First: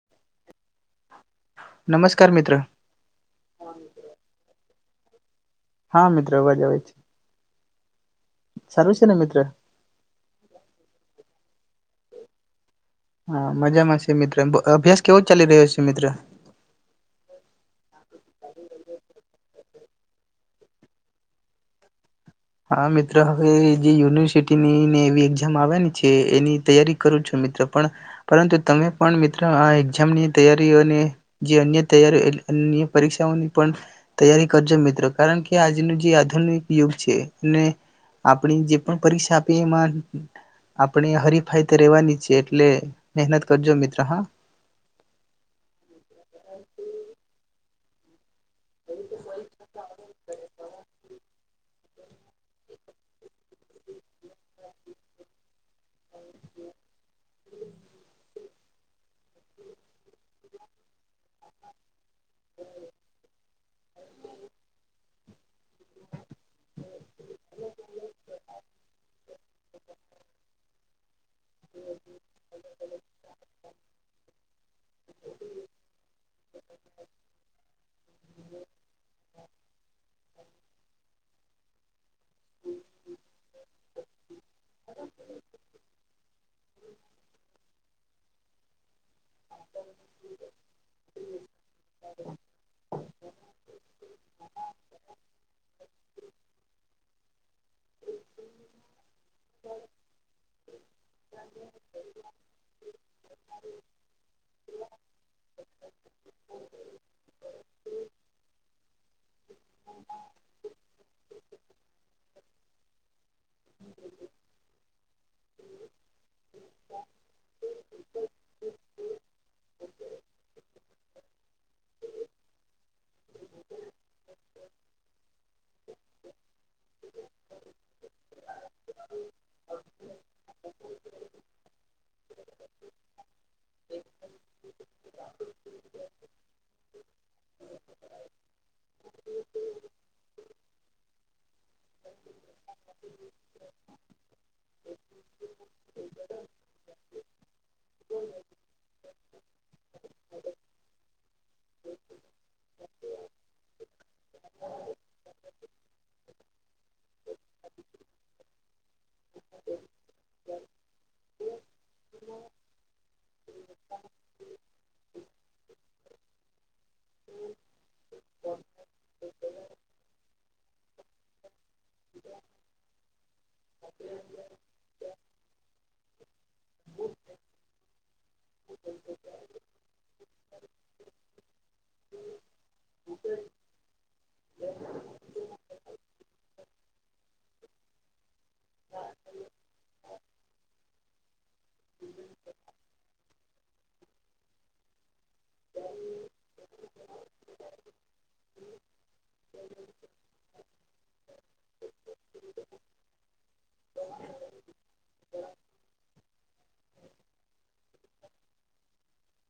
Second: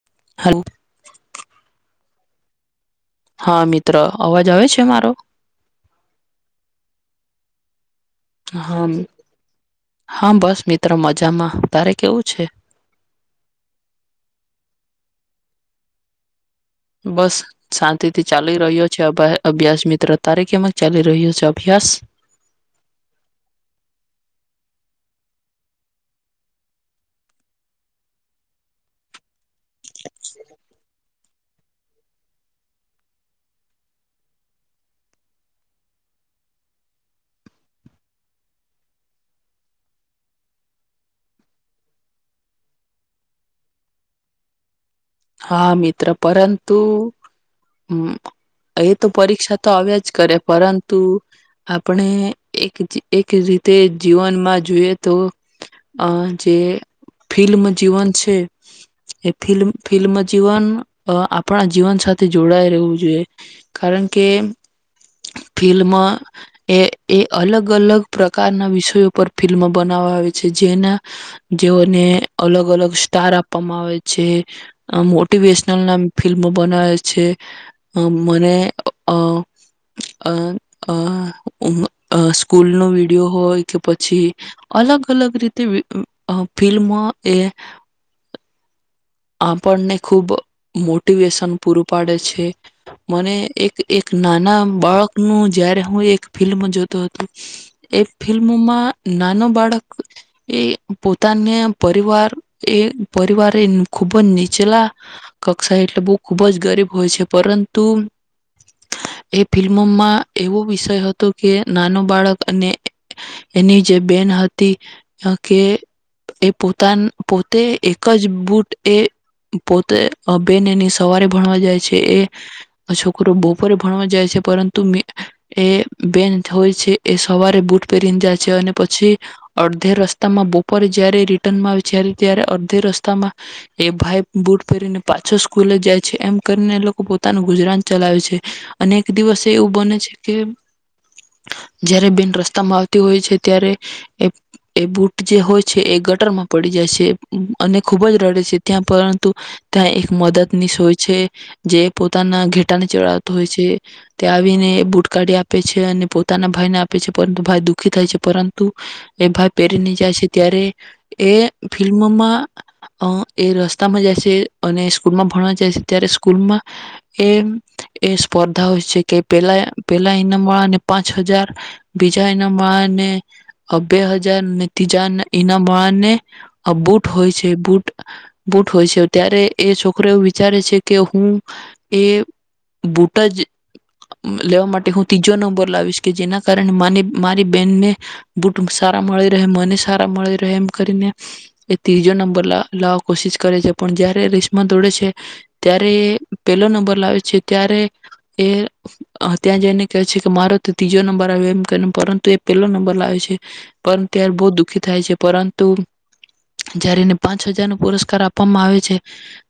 [inaudible] નમસ્કાર મિત્ર. હા મિત્ર. અવાજ આવે છ છે મારો? હા મિત્ર અવાજ આવે છે. હા સારું છે ને મિત્ર હા બસ મિત્રો મજામાં. તારે કેવું છે? હા મજામાં છે મિત્રો અભ્યાસ કેવો ચાલી રહ્યો છે મિત્ર? બસ શાંતિથી ચાલી રહ્યો છેભ અભ્યાસ મિત્ર. ત કેમમાં ચાલી રહ્યો છે અભ્યાસ? હા મિત્રો હવે જે યુનિવર્સિટીની ને એવી એક્ઝામ આવની છે એની તૈયારી કરું છું મિત્રો પણ પરંતુ તમે પણ આ એક્ઝામ ની તૈયારીઓને જે અન્ય તૈયારી અન્ય પરીક્ષાઓની પણ તૈયારી કરજો મિત્રો કારણ કે આજનું જે આધુનિક યુગ છે. આપણી જે પણ પરીક્ષા આપીએ એમાં આપણે હરીફાઈ તો રેવાની છે એટલે મહેનત કરજો મિત્ર હા. હા મિત્ર પરંતુ હમ. એ તો પરીક્ષા તો આવ્યા જ કરે પરંતુ આપણે એક એક રીતે જીવનમાં જોઈએ તો આ જે ફિલ્મ જીવન છે એ ફિલ્મ જીવન અ આપણા જીવન સાથે જોડાય રહેવું જોઈએ કારણ કે ફિલ્મ એ-એ અલગ-અલગ પ્રકારના વિષયો પર ફિલ્મો બનાવા આવે છે. જેના જેઓને અલગ-અલગ સ્ટાર આપવામાં આવે છે. આ મોટિવેશનલ ના ફિલ્મો બનાવે છે. મને સ્કૂલ અહ અહ અહ અહ સ્કૂલનો વિડીયો હોય કે પછી અલગ-અલગ રીતે વિ ફિલ્મ એ આપણને ખુબ મોટિવેશન પૂરું પાડે છે. મને એક-એક નાના બાળકનું જયારે હું એક ફિલ્મ જો તો હતો, એ ફિલ્મમાં નાનો બાળક એ પોતાને પરિવાર એ પરિવારે ખૂબ જ નીચલા કક્ષા એટલે બહું ખૂબ જ ગરીબ હોય છે, પરંતુ એ ફિલ્મોમાં એવો વિષય હતો કે નાનો બાળક અને એની જે બેન હતી કે એ પોતાન પોતે એક જ બુટ એ પોતે બેન એની સવારે ભણવા જાય છે, એ છોકરો બપોરે ભણવા જાય છે, પરંતુ મિ એ બેન હોય છે એ સવારે બૂટ પહેરીને જાય છે, અને પછી અડધે રસ્તામાં બપોરે જયારે રિટર્નમાં આવે છ ત્યારે અડધે રસ્તામાં એ ભાઈ બુટ પહેરીને પાછો સ્કૂલે જાય છે. એમ કરીને એ લોકો પોતાનું ગુજરાન ચલાવે છે. અને એક દિવસ એવું બને છે કે જયારે બેન રસ્તામાં આવતી હોય છે, ત્યારે એ-એ બૂટ જે હોય છે એ ગટરમાં પડી જાય છે. અને ખુબ જ રડે છે. ત્યાં પરંતુ ત્યાં એક મદદનીશ હોય છે, જે પોતાના ઘેટાને ચડાવતો હોય છે, તે આવીને બુટ કાઢી આપે છે, અને પોતાના ભાઈને આપે છે, પરંતુ ભાઈ દુઃખી થાય છે, પરંતુ એ ભાઈ પહેરીને જાય છે. ત્યારે એ ફિલ્મમાં અહ એ રસ્તામાં જાય છે, અને સ્કૂલ માં ભણવા જાય છે, ત્યારે સ્કૂલમાં એ-એ સ્પર્ધા હોય છે કે પેલા-પેલા ઈનામ વાળાને પાંચ હજાર બીજા ઈનામવાળા ને અહ બે હજાર, ને ત્રીજા ઈનામવાળા ને આ બુટ હોય છે, બુટ બૂટ હોય છે. ત્યારે એ છોકરો એવું વિચારે છે કે હું એ બૂટ જ લેવા માટે હું તીજો નંબર લાવીશ, કે જેના કારણે માની મારી બેનને બૂટ સારા મળી રહે, મને સારા મળી રહે, એમ કરીને એ ત્રીજો નંબર લાયો. કોશિશ કરે છે, પણ જ્યારે રેસમાં દોડે છે ત્યારે એ પેલો નંબર લાવે છે. ત્યારે એ અહ ત્યાં જઈને કહે છે કે મારો તો તીજો નંબર આયો એમ કરીને પરંતુ એ પેલો નંબર લાવે છે, પણ ત્યારે બોલ દુઃખી થાય છે, પરંતુ જ્યારે એને પાંચ હજાર નું પુરસ્કાર આપવામાં આવે છે,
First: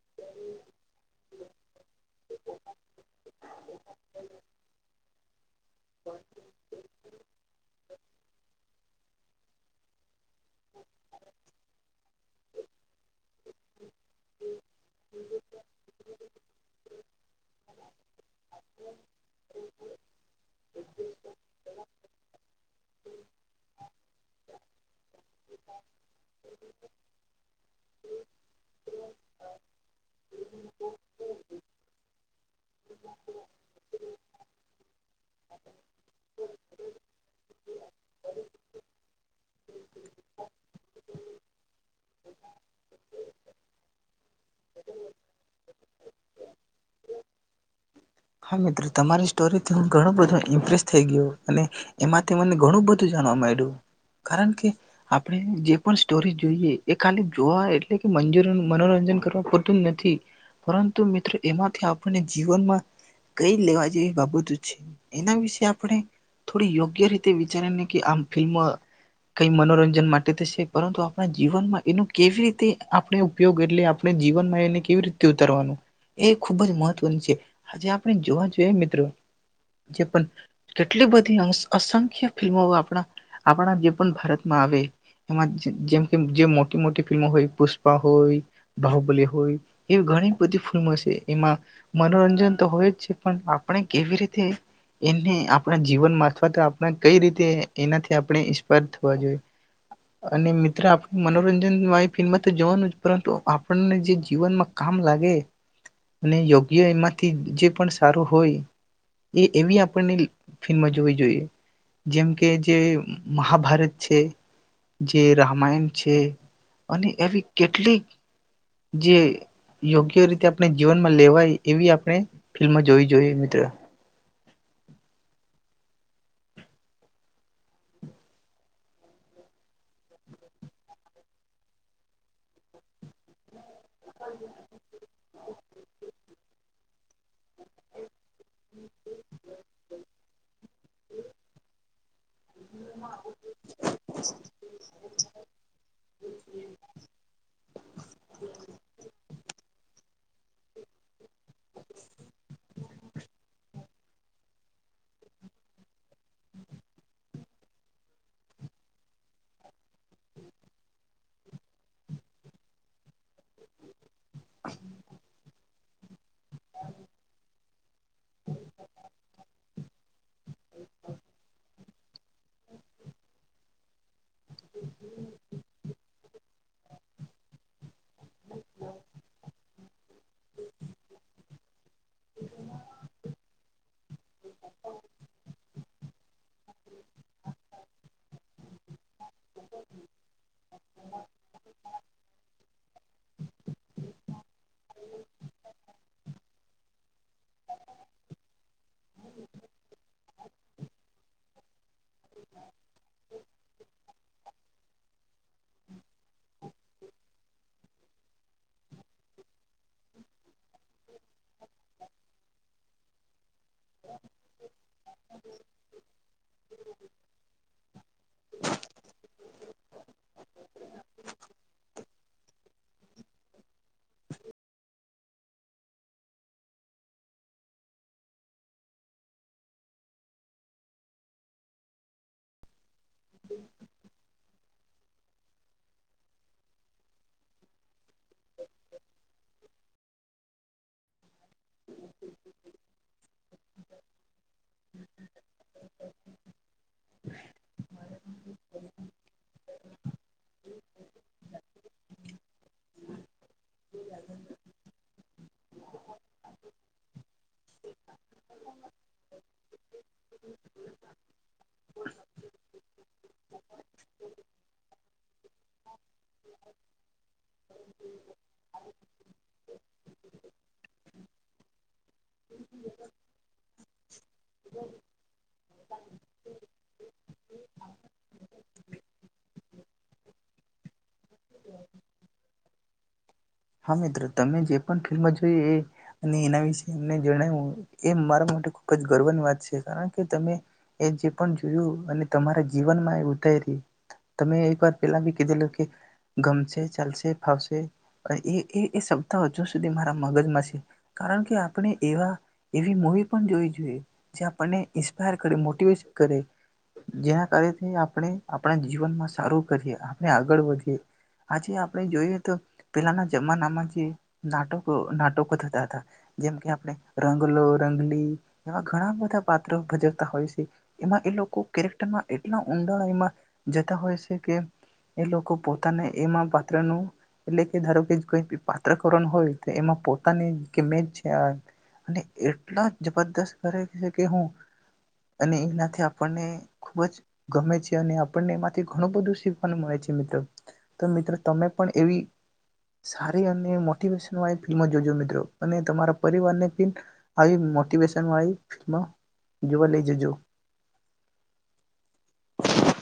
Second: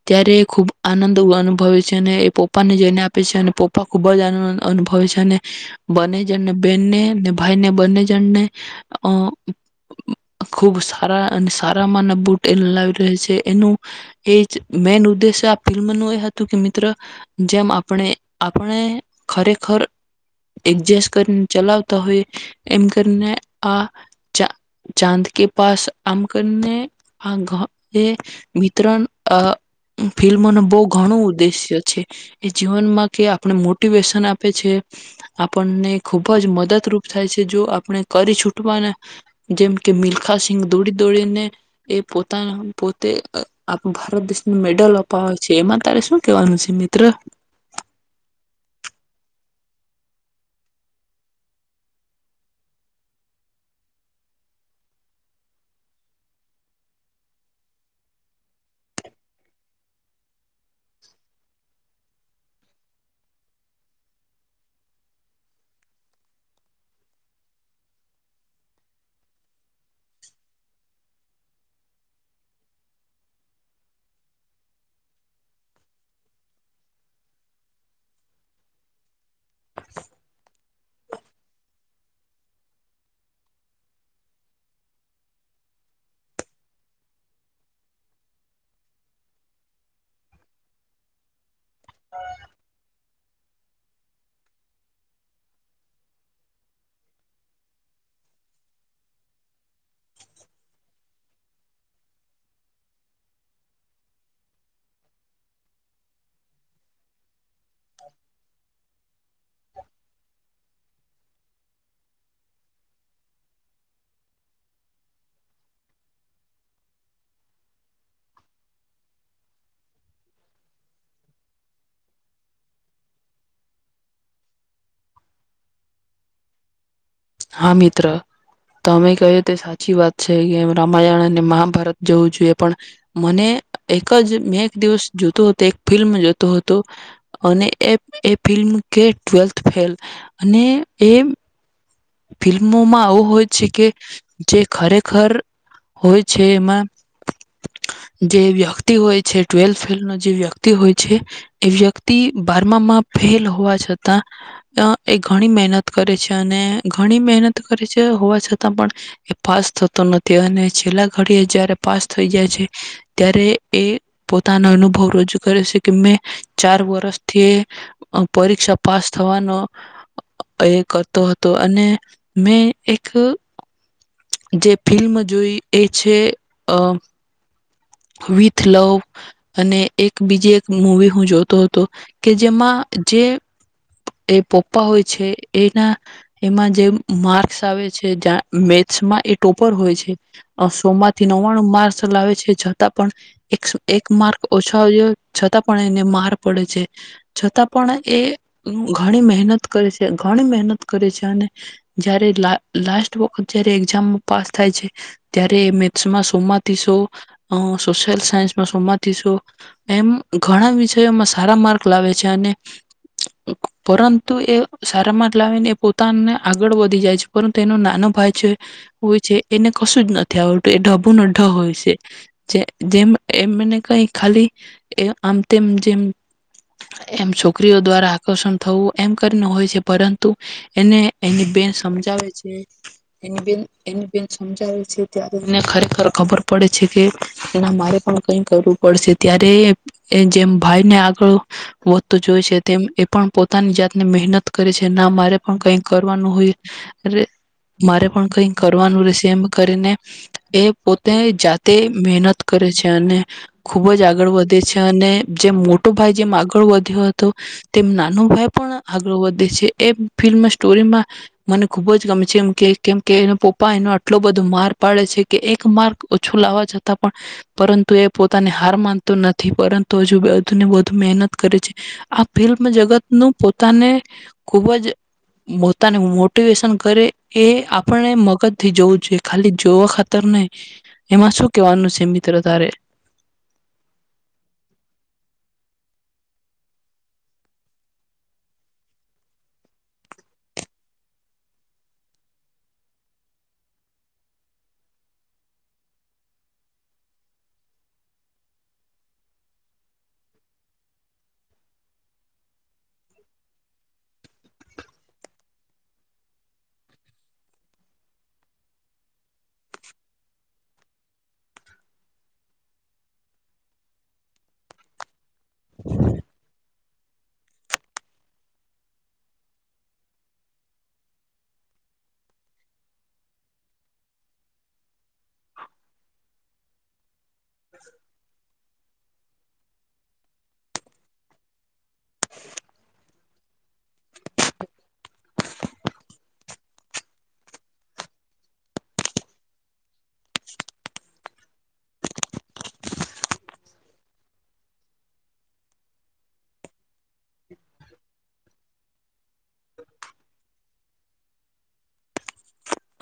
ત્યારે એ ખૂબ આનંદ વ અનુભવે છે, અને એ પપ્પા ને જઈને આપે છે અને પપ્પા ખુબ જ આનંદ અનુભવે છે, અને બંને જણને બહેનને ભાઈને ને બંને જણને અહ ખુબ સારા અને સારામાં ના બૂટ લવી [unintelligible] છે એનું એ મેન ઉદ્દેશ્ય આ ફિલ્મ નું એ હતું કે મિત્ર જેમ આપણે આપણે ખરેખર એડજસ્ટ કરીને ચલાવતા હોઈએ એમ કરીને આ ચા ચાંદ કે પાસ આમ કને આ એ વિતરણ આ ફિલ્મો ન બો ઘણું ઉદ્દેશ્ય છે એ જીવનમાં કે આપણે મોટિવેશન આપે છે આપણને ખુબ જ મદદરૂપ થાય છે જો આપણે કરી છૂટવાના જેમ કે મિલખા સિંગ દોડી દોડીને એ પોતાના પોતે ભારત દેશનું મેડલ અપાવે છે એમાં તારે શું કેવાનું છે મિત્ર હા તમારી સ્ટોરીથી હ ઘણું બધું ઇમ્પ્રેસ થઈ ગયોું અને એમાંથી મને ઘણું બધું જાણવા માંડ્યું કારણ કે આપણે જે પણ સ્ટોરી જોઈએ એ ખાલી જોવા એટલે કે મંજર મનોરંજન કરવા પૂરતું નથી પરંતુ મિત્રો એમાંથી આપણને જીવનમાં કઈ લેવા જેવી બાબતો છે એના વિશે આપણે થોડી યોગ્ય રીતે વિચારીને કે આમ ફિલ્મ કઈ મનોરંજન માટે થશે પરંતુ આપણા જીવનમાં એનો કેવી રીતે આપણે ઉપયોગ એટલે આપણે જીવનમાં એને કેવી રીતે ઉતારવાનું એ ખૂબ જ મહત્વનું છે આજે આપ જોવા જોઈએ મિત્રો જે પણ કેટલી બધી અસંખ્ય ફિલ્મો આપણા આપણા જે પણ ભારતમાં આવે એમાં જેમ કે જે મોટી મોટી ફિલ્મો હોય પુષ્પા હોય બાહુબલી હોય એવી ઘણી બધી ફિલ્મો છે એમાં મનોરંજન તો હોય જ પણ આપણે કેવી રીતે એને આપણા જીવનમાં અથવા તો આપણા કઈ રીતે એનાથી આપણે ઇન્સ્પાયર થવા જોઈએ અને મિત્ર આપણે મનોરંજન વાળી ફિલ્મમાં તો જોવાનું પરંતુ આપણને જે જીવનમાં કામ લાગે અને યોગ્ય એમાંથી જે જે પન સારું હોય એ એવી આપણને ફિલ્મમાં જોવી જોઈએ જેમ કે જે મહાભારત છે જે રામાયણ છે અને એવી કેટલીક જે યોગ્ય રીતે આપણે જીવનમાં લેવાય એવી આપણે ફિલ્મ જોવી જોઈએ મિત્ર હા મિત્ર તમે કહ્યું તે સાચી વાત છે કેમ રામાયણ અને મહાભારત જવું જોઈએ પણ મને એક જ મેં એક દિવસ જોતો હતો એક ફિલ્મ જોતો હતો અને ફિલ્મ કે ટવેલ્થ ફેલ અને એમ એ ફિલ્મોમાં આવું હોય છે કે જે ખરેખર હોય છે એમાં જે વ્યક્તિ હોય છે ટ્વેલ્થ ફેલ નો જે વ્યક્તિ હોય છે એ વ્યક્તિ બારમામાં ફેલ હોવા છતાં એ ઘણી મહેનત કરે છે અને ઘણી મહેનત કરે છે હોવા છતાં પણ એ પાસ થતું નથી અને છેલ્લા ઘડી જ્યારે પાસ થઈ જાય છે ત્યારે એ પોતાનો અનુભવ રજૂ કરે છે કેમે ચાર વરસથી પરીક્ષા પાસ થવાનો એ કરતો હતો અને મેં એક જે ફિલ્મ જોઈ એ છે અ વિથ લવ અને એક બીજી એક મવી હું જોતો હતો કે જેમાં જે એ પપ્પા હોય છે એના એમાં જે માર્ક્સ આવે છે મેથ્સમાં એ ટોપર હોય છે સો માંથી નવ્વાણું માર્કસ લાવે છે છતાં પણ એક એક માર્ક ઓછો છતાં પણ એને માર પડે છે છતાં પણ એ ઘણી મહેનત કરે છે ઘણી મહેનત કરે છે તને જયારે લા લાસ્ટ વખત જયારે એક્ઝામમાં પાસ થાય છે ત્યારે મેથ્સમાં સોમાંથીશો સોશિયલ સાયન્સમાં સોમાંથીશો એમ ઘણા વિષયોમાં સારા માર્ક લાવે છે અને પરંતુ એ સારા માર્ક લાવીને એ પોતે ને આગળ વધી જાય છે પરંતુ તેનો નાનો ભાઈ. છે હ છે. એને કશું જ નથી આવતું એ ઢબું નઢ હોય છે. જે જેમ એમને કઈ ખાલી એ આમ તેમ જેમ એમ છોકરીઓ દ્વારા આકર્ષણ થવું એમ કરીને હોય છે પરંતુ એને એની બેન સમજાવે છે. એની બન એની બન સમજાવે છે ત્યારે એને ખરેખર ખબર પડે છે કે એના મારે પણ કઈ કરવું પડશે ત્યારે એ જેમ ભાઈને આગળ વધતો જોય છે તેમ એ પણ પોતાની જાતને મહેનત કરે છે ના મારે કઈક કરવાનું હોય મારે પણ કઈક કરવાનું રહેશે એમ કરીને એ પોતે જાતે મહેનત કરે છે અને ખુબ જ આગળ વધે છે અને જેમ મોટો ભાઈ જેમ આગળ વધ્યો હતો તેમ નાનો ભાઈ પણ આગળ વધે છે એ. ફિલ્મ સ્ટોરીમાં મને ખુબ જ ગમે છે એમ કે કેમ કે એનો પપ્પા એનો આટલો બધો માર પાડે છે કે એક માર ઓછું લાવવા જતા પણ પરંતુ એ પોતાની હાર માન તો નથી પરંતુ હજુ બધુને વધુ મહેનત કરે છે આ ફિલ્મ જગત નું પોતાને ખૂબ જ પોતાને મોટિવેશન કરે એ આપણને મગજ થી જોવું જોઈએ ખાલી જોવા ખાતર નને એમાં શું કેવાનું છે મિત્ર તારે. હા મિત્રો તમે જે પણ ફિલ્મ જોય એ અને એના વિશે એમને જણાવ્યું એ મારા માટે ખુબ જ ગર્વની વાત છે કારણ કે તમે એ જે પણ જોયું અને તમારા જીવનમાં એ ઉતારી ર તમે એક વાર પેલા બી કીધેલું કે ગમશે ચાલશે ફાવશે. એ સ્ હજુ સુધી મારા મગજમાં છે કારણ કે આપણે એવા એવી મવી પણ જોવી જોઈએ જે આપને ઇન્પાયર કર મોટવેટ કરે જેના કાર આપણે આપણા જીવનમાં સારું કરીએ આપણે આગળ વધએ આજે આપણે જોઈએ તો. પેલાના જમાનામાં જે નાટકો નાટકો થતા હતા જેમ કે આપણે રંગલો રંગલી એવા ઘણા બધા પાત્ર ભજવતા હોય છે એમાં એ લોકો કેરેક્ટરમાં એટલા ઊંડા એમાં જતા હોય છે કે એ લોકો પોતાને એમાં પાત્ર ન ધરો કે કોઈ પા ચ્રણ હોય તો એમાં પોતાનીમેજ છે અને એટલા જબરદસ્ત કરે છે કે હું અને એનાથી આપણને ખૂબ જ ગમે છે અને આપણને એમાંથી ઘણું બધું શીખવાનું મળે છે મિત્ર તો મિત્રો તમે પણ એવી સારી અને મોટિવેશન વાળી ફિલ્મો જોજો મિત્રો અને તમારા પરિવારને પણ આવી મોટિવેશન વાળી ફિલ્મો જોવા લઈ જજો.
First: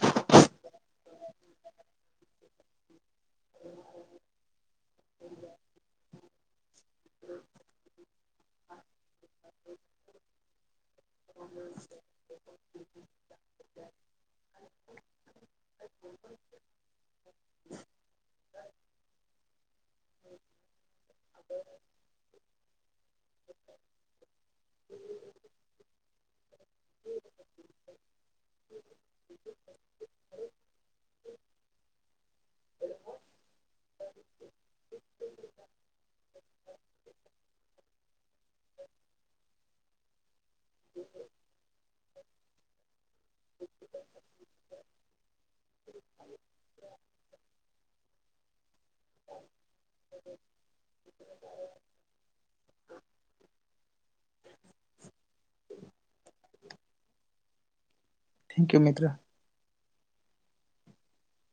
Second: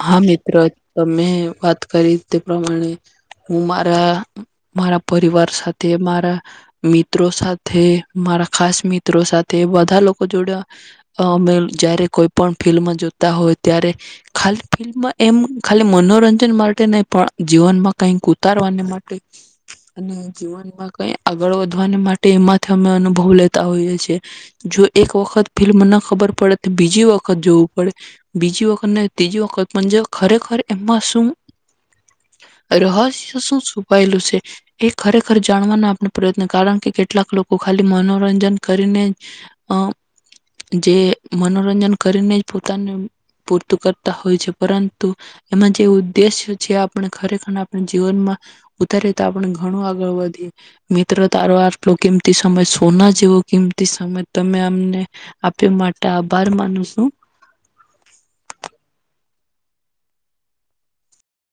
હા મિત્ર તમે વાત કરી તે પ્રમાણે હું મારા મારા પરિવાર સાથે મારા મિત્રો સાથે મારા ખાસ મિત્રો સાથે બધા લોકો જોડે અમે જયારે કોઈ પણ ફિલ્ડમાં જો હોય ત્યારે ખાલી ફિલ્મ એમ ખાલી મનોરંજન માટે નહી પણ જીવનમાં કઈક ઉતારવાને માટે અને જીવનમાં કઈ આગળ વધવાને માટે એમાંથી અમે અનુભવ લેતા હોઈએ છીએ જો એક વખત ફિલ્મ ન ખબર પડે તો બીજી વખત જોવું પડે બીજી વખતને ત્રીજી વખત પણ જે ખરેખર એમાં શું રહસ્ય શું છપાયેલું છે એ ખરેખર જાણવાનો આપણે પ્રયત્ન કારણ કે કેટલાક લોકો ખાલી મનોરંજન કરીને હમ. જે મનોરંજન કરીને જ પોતાને પોર્તુગ હોય છે પરંતુ એમાં જ તે ઉદ્દેશ્ય છે આપણ ખરેખર આપણા જીવનમાં ઉતારી તો આપણે ઘણું આગળ વધીએ મિત્ર તારો આટ કેમતી સમમે સોના જેવો કિંમતી સમય તમે અમને આપે માટે આભાર માનું છું. થેન્ક યુ મિત્ર.